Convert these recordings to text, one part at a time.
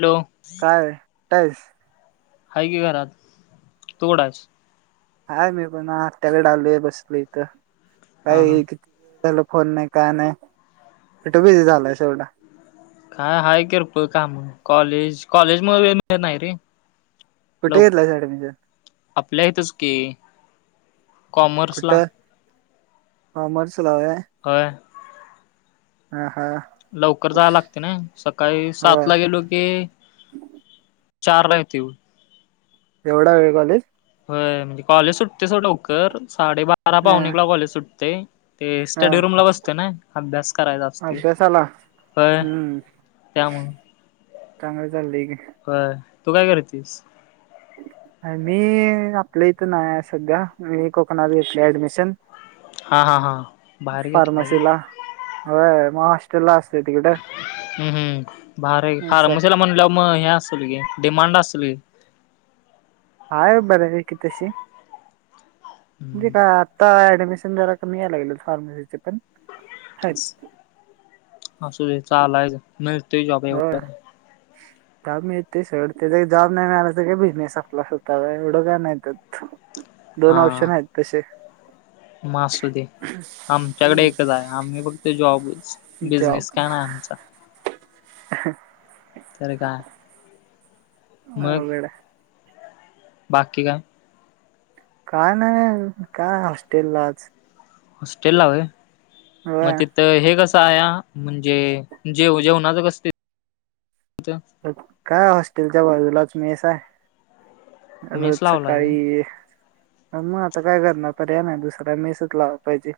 Hello? अठस [unintelligible] आहे कि घरात, तू कूटायस? हाय मी पण, आ त्याकडे आलोय बसल इथं हा हा काय किती दिवस झालं फोन नाही, काय नाही, कुट बिझी झालाय येवढा? काय हाय कीरकोळ काम. कॉलेज, कॉलेजमूळ वेळ मिळत नाही रे. कुठे लव घेतलायस ऍडमिशन? आपल्या येतच की. कॉमर्स ला. काँमरसला व्हय. होय लवकर जाव लागते ना, सकाळी सात होय ला गेलो की चार ला येतोय बघ. एवढा वेळ कॉलेज? म्हणजे कॉलेज सुटते, सोड लवकर, साडेबारा हा पाहुणे एकला कॉलेज सुटते. ते स्टडी रूम ला बसते ना अभ्यास- करायचा असतोय अभ्यासला? होय हम्म. त्यामुळं चांगलं चाललंय की.? होय तू काय करतेस? मी आपल्या इथं नाही, सध्या मी कोकणात घेतली ऍडमिशन. हा हा हा बाहेर घेतलाय व्हय फार्मसी ला. होय होय म हम्. हम्. भार की, असं फार्मसीला म्हटल्यावर मग हे असल की, डिमांड अस [unintelligible] [inaudible] हाय बर्यापैकी तशी, म्हणजे काय हम्म आता ऍडमिशन क फ्स पण [unintelligible] असुदे चालायचं, मिळतोय जॉब एवढं काय? जाँब मिळतय सोड, तेच काय जॉब नाही मिळाला, बिझनेस आपला स्वताचा एवढं का नाय त्यात. दोन ऑप्शन आहेत तशे. म असुदे, आमच्याकडे एकच आहे, आम्ही फक्त जॉब- बिझनेस काय नाय आमचा. ह तर काय [unintelligible] मग? बाकी काय? काय नाही, काय हॉस्टेलाच. हॉस्टेला व्हय? म तिथ हे कस क म्हणजे जेव-जेवणाचं कस- काय हॉस्टेलच्या बाजूलाच मेस हाय. मेस आजच लावलाय व्हय सकाळी- मग आता काय करणार पर्याय नाही दुसरा मेसच लावा पाहिजे.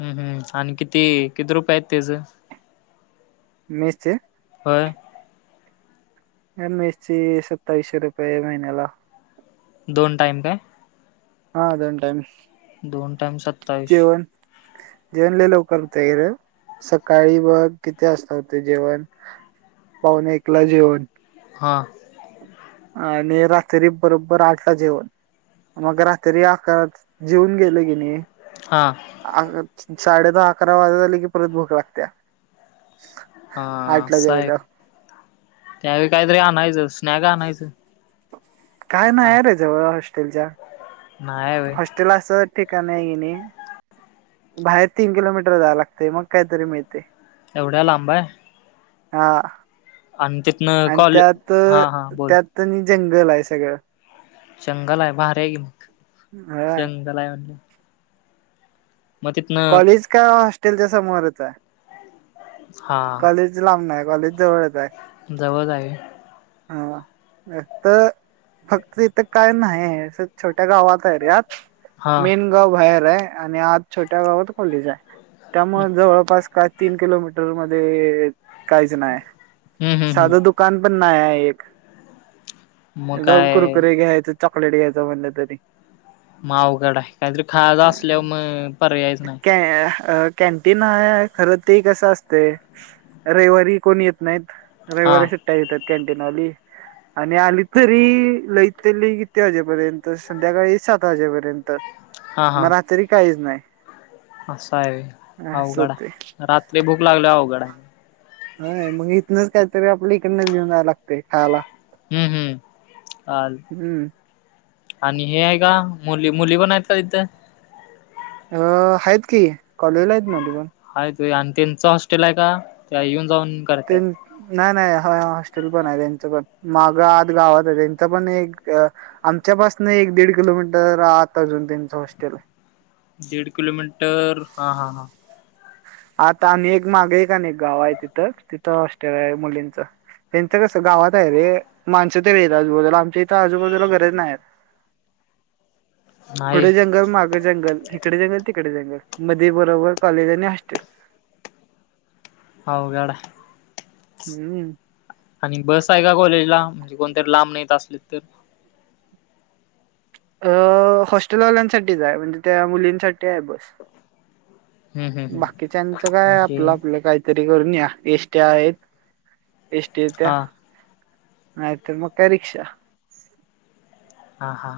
हं, हं, आणि किती किती रुपये आहेत त्याचं? निश्चित [unintelligible] व्हय. मेसचे सत्तावीसशे रुपये महिन्याला. दोन टाइम काय? हा, दोन टाईम. दोन टाइम सत्तावीश जेवण लय लवकर होतय इकडं- सकाळी बघ कितीे असत होते, जेवण पाहूणे एकला जेवण. हां. आणि रात्री बरोबर आठला जेवण. मग रात्री आकारात जेऊन गेले की नाही हा अ साडे दहा अकरा वाजत आले की परत भूक लागते. हा आसयं त्यावेळी काहीतरी आणायचं स्नॅक आणायचं. काय नाही का आहे रे जवळ हॉस्टेलच्या. नाही व्हय हॉस्टेल अस ठिकाणय की नाही बाहेर तीन किलोमीटर जावं लागतंय मग काहीतरी मिळतंय. एवढ्या लांबाय. हा आणि कॉल त्यात हा हा बोल त्यात जंगल आहे सगळं जंगल हाय भारी हाय की मग ह जंगल आहे म्हटल्यावर कॉलेज का हॉस्टेलच्या समोरच आहे कॉलेज लांब नाय कॉलेज जवळच आहे जवळज हाय व्हय हा तर, फक्त तिथं काय नाहीय छोट्या गावात हाय एरीयात हा मेन गाव बाहेर आहे आणि आज छोट्या गावात खोलीच हाय हम्म त्यामुळे जवळपास का तीन किलोमीटर मध्ये काहीच नाही. हम्म साधं हम्म दुकान पण नाही एक मग जाऊन काय कुरकुरे घ्यायचं चॉकलेट घ्यायचं म्हणलं तरी. मग अवघड आहे. काहीतरी खायाच असल्यावर मग पर्यायच नाही. कॅन्टीन हाय खर ते कसं असतय रविवारी कोण येत नाहीत. हा रविवारी सुट्टया देत्यात कॅन्टीनवाली आणि आली तरी लईतली किती वाजेपर्यंत संध्याकाळी सात वाजेपर्यंत हा हा मग रात्री काहीच नाही. असं आहे. असं अवघड होतय हाय रात्री भूक लागल्या वर अवघड आहे. हाय मग इथनंच कायतरी आपल इकडूनच घेऊन जायला लागते खायला. हम्म हम्म आ हम्म आणि हे आहे का मुली मुली पण आहेत का तिथे? अ हाइत की कॉलेजला आहेत म्हटलं. हायत व्हय आण त्यांच हॉस्टेल आहे का त्या येऊन. जाऊन ते करत्यात. नाही नाही. हॉस्टेल पण आहे. त्यांच पण माग आत गावात आहे. त्यांच पण एक आमच्यापासन एक एक दीड किलोमीटर आत अजून त्यांच हॉस्टेल हाय. दीड किलोमीटर हा हा हा. आता आम्ही एक माग एक आणी गाव आहे. तिथं तिथं हॉस्टेल आहे मुलींच. त्यांचं कसं गावात आहे रे माणसं तर आहेत. आजूबाजूला आमच्या इथं आजूबाजूला घरचं नाही. नाही पुढे जंगल माग जंगल इकडे जंगल तिकडे जंगल मध्ये बरोबर कॉलेज आणि हॉस्टेल. अवघड हाय हम्म आणि बस आहे का कॉलेजला? कोणतरी लांब राहित असले तर, अ हॉस्टेलवाल्यांसाठीच आहे म्हणजे त्या मुलींसाठी आहे बस. हम्म हम्म हम्म बाकीच्यांच काय आपलं म्हणजे आपलं काहीतरी, करून या एसटी आहेत. एसटी येत्या हा नाहीतर मग काय रीक्षा. हा हा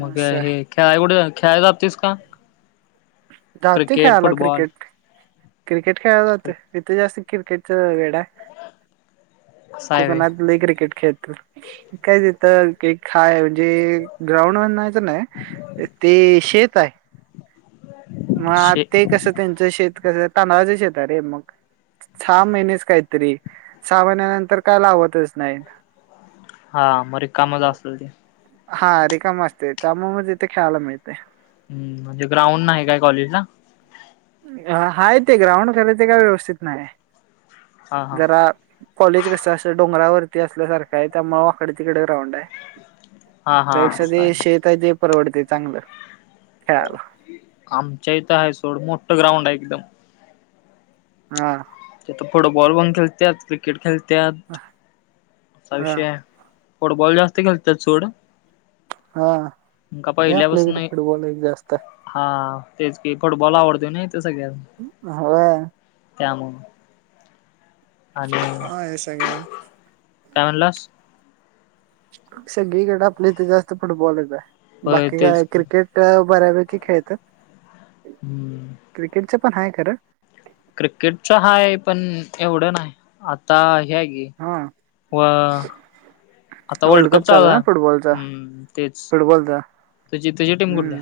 मग हे खेळायला कूठं खेळायला जातोस का? जातोय क्रिकेट, खेळायला फुटबॉल? क्रिकेट क्रिकेट खेळायला जातोय. इथे जास्त क्रिकेटच वेड आहे. असं हाय व्हय कोकणात लय क्रिकेट खेळ त्यात काय तिथं एक हाय म्हणजे ग्राउंड म्हणता येणार नाही ते ते शेत हाय. मग शे ते कस त्यांचं शेत कस तांदळाच शेत हाय रे मग, सहा महिनेच काहीतरी सहा महिन्यानंतर काय लावतच नाहीत. हा मग रिकामच असतील ते. हा रिकाम असते. त्यामुळे तिथे खेळायला मिळते. हम्म म्हणजे ग्राउंड नाही काय कॉलेजला? हाय ते ग्राउंड खर ते काय व्यवस्थित नाय. हा हा जरा, कॉलेज कसं असं डोंगरावरती असल्यासारखं आहे. त्यामुळे वाकडे तिकडे ग्राउंड हाय. हा हा त्यापेक्षा असं हाय ते शेत आहे ते परवडते चांगलं खेळायला. आमच्या इथं आहे सोड मोठं ग्राउंड आहे एकदम हा. तिथं फुटबॉल पण खेळत्यात. क्रिकेट खेळत्यात. असा हा विषय हाय, फुटबॉल जास्त खेळतात सोड. हा. का हे आपल्या पहिल्यापासन इकडे फुटबॉल एक जास्त हा. तेच कि फुटबॉल आवडतो नाय इथं सगळ्यासनी होय त्यामुळ. हा हे सगळ. का म्हनलास. सगळीकडे आपल्या इथे जास्त फुटबॉलच हाय होय बाकी तेच काय की क्रिकेट अ बऱ्यापैकी खेळतात. हम्म. क्रिकेटच पण आहे खरं क्रिकेट च हाय पण एवढं नाही आता ही हाय की हा. व. आता वर्ल्ड कप चालू आहे चालला. ना फुटबॉलचा हम्म तेच. फुटबॉलचा तुझी तुझी टीम हम्म कुठल्या.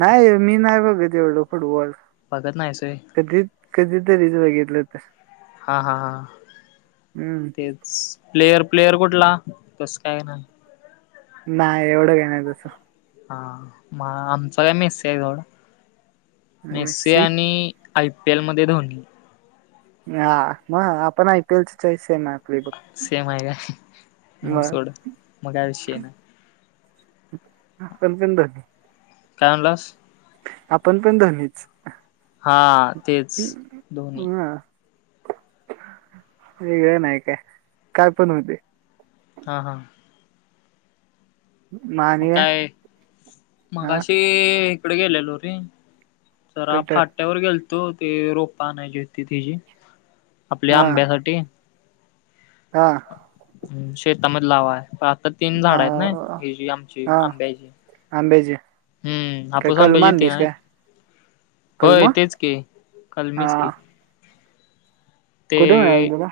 नाही मी नाही बघ तेवढं फुटबॉल. बघत नाहीस व्हय. कदीच बघितलं तार. हा हा हा हम्म तेच प्लेयर, प्लेअर कुठला? तस काय नाही. नाही एवढं काही नाही तसं. हा आमच काय मेसे आहे तेवढा मेसे मेस्सी आणि आयपीएल मध्ये धोनी. हा मग आपण I P L choice same हाय. सेम आहे काय मग सोड मग काय विषय नाय. [unintelligible] काय म्हणलंस. आपण पण धोनीच. हा तेच धोनी. हा वेगळं नाही काय, काय पण होउदे. हा हा. मग काय हा मगशी इकडे गेलेलो रे. जरा कुठं फाट्यावर गेलतो ते रोपा आणायची होती हेजी. आपल्या हा आंब्यासाठी. हा. हम् शेतामध्येध लावाय आता तीन झाड आहेत ना अ, हे जी आमची हा आंब्याची. आंब्याची हम्म, काय हापूस कलम आंब्याची तीन आणलीस हायत. काय कलम होय हा तेच की कालमीच की. कुठे मिळाली तुला.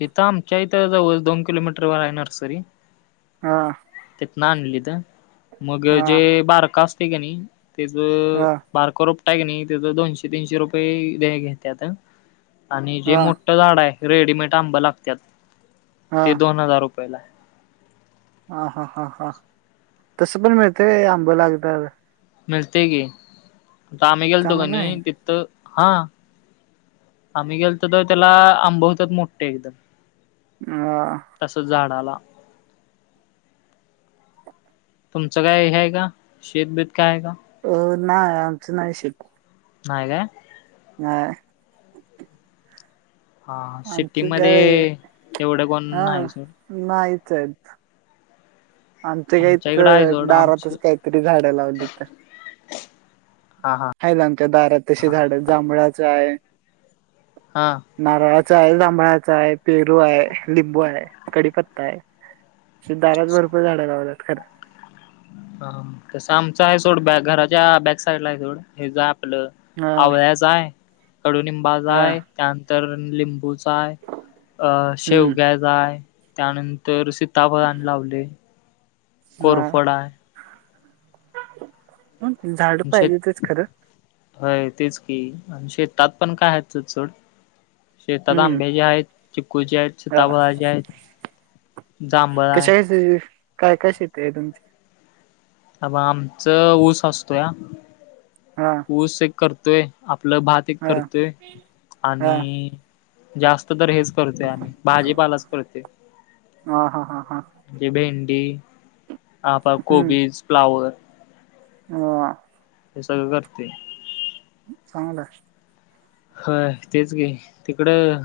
हेथ आमच्या इथं जवळच दोन किलोमीटरवर हाय नर्सरी. हा आणालेत मग हा जे बारक असते का नाही तेज.... हा हा बारकरू. क नाही त्याच दोनशे तीनशे रुपये घेतत आणि जे हा मोठं झाड आहे. रेडीमेड आंब लागत ते दोन हजार रुपयाला. हा हा हा हा तसं पण मिळते आंब लागनार. मिळतयं की आम्ही गेलतो चांगलं काणी आहे तिथ हा आम्ही गेलो तर त्याला आंबे हॊतात मोठे एकदम. अ तस झाडाला. तुमचं काय हे आहे का शेतबीत काय आहे का? अ नाही आमचं नाही शेत. नाही कायं. नाय. हां [unintelligible] आ सिटीमध्ये एवढं कोण हा नाही सोड नाही तेब आमच काही आमच्या इकडं आहे तर सोड आमची दारातच काहीतरी झाडं लावली तर हा हा हाय ना आमच्या दारात तशी झाडं जांभळाचं आहे. हा नारळाचं. हाय, जांभळाचा हाय, पेरू हाय, लिंबू हाय, कडीपत्ता हाय च दारात भरपूर झाडं लावतात खरं. हा तस आमच आहे सोड अ-घराच्या बॅक साइड ला आहे सोडं. आपलं हा आवळ्याचं हाय. कडुनिंबाचं हा हाय, त्यानंतर लिंबूचं हाय, हम्म अ-शेवग्या हाय. त्यानंतर सीताफळाचं अनं लावलयं. हा कोरफोड हाय. झाड पाहिजे तेच खरं. हय तेच की आणि शेतात पण काय आहेतचं सोड. शेतात हम्म आंब्याची आहेत. चिकू ची हायत, हा सीताफळची हायत, जांभळ हाय. कशा काय काय शेती आहे तुमची. अ आमच ऊस असतोया हा ऊस एक करतोया. आपलं भात एक हा करतोय हा आणि जास्त. तर हेच करतोय आम्ही भाजीपालाच करतोय हा हा हा हा ते भेंडी. हेआ कोबीज फ्लावर. हा. हे सगळं करतोय. चांगलयं. ह तेच की तिकडं.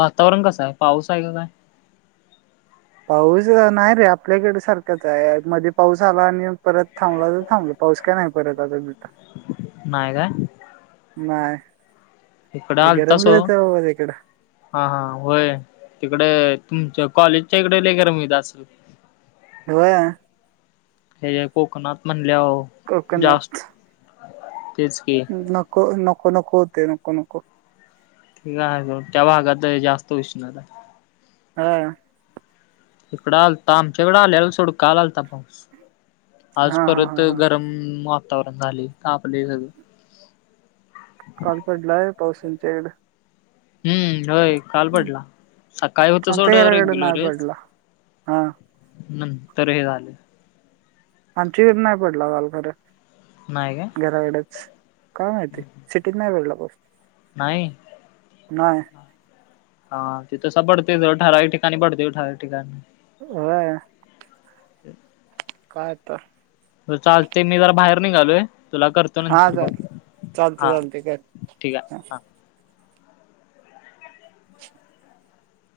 वातावरण कसं आहे पाऊस आहे का काय. पाऊस नाही रे आपल्याकडे सारखाच आहे मध्ये पाऊस आला आणि परत थांबला तर थांबलं. पाऊस का नाही परत आता. नाहीय कायं. नाहीय. तिकडे आल तसो हा हा होय तिकडे अ. तुमच्या कॉलेजच्या इकडे लय गरम होतं असेल की होयं. हे कोकणात म्हणल्यावर जास्त कोकणात तेच की नको नको नको होते नको नको. ठीक आहे त्या भागात जास्त उष्णता. हा. इकडा आलता आमचाकडं आलेला सोड काल आलेला. आज हा हा हा परत हा गरम वातावरण झालय तापलंय सगळं. काल पडलाय पाऊस आमच्याकड. हुं होय. काल पडला, सकाळी होत आमच्या सोड घराकडे नाही रेग्युलरच. पडला हा नंतर हे झाले. आमच्या इकड नाही पडला काल खरं नाही काय घराकडच काय माहिती सिटीत नाही पडला पाउस. नाही. नाहीय. हा तो तसा पडतंय व्हय ठराविक ठिकाणी पडतोय ठराविक ठिकाणी होय ते काय तर बर चालतय मी जरा बाहेर निघालोय. तुला करतो हा नंतर चाल कॉल चालते हा चालते काय ठीक आहे हा.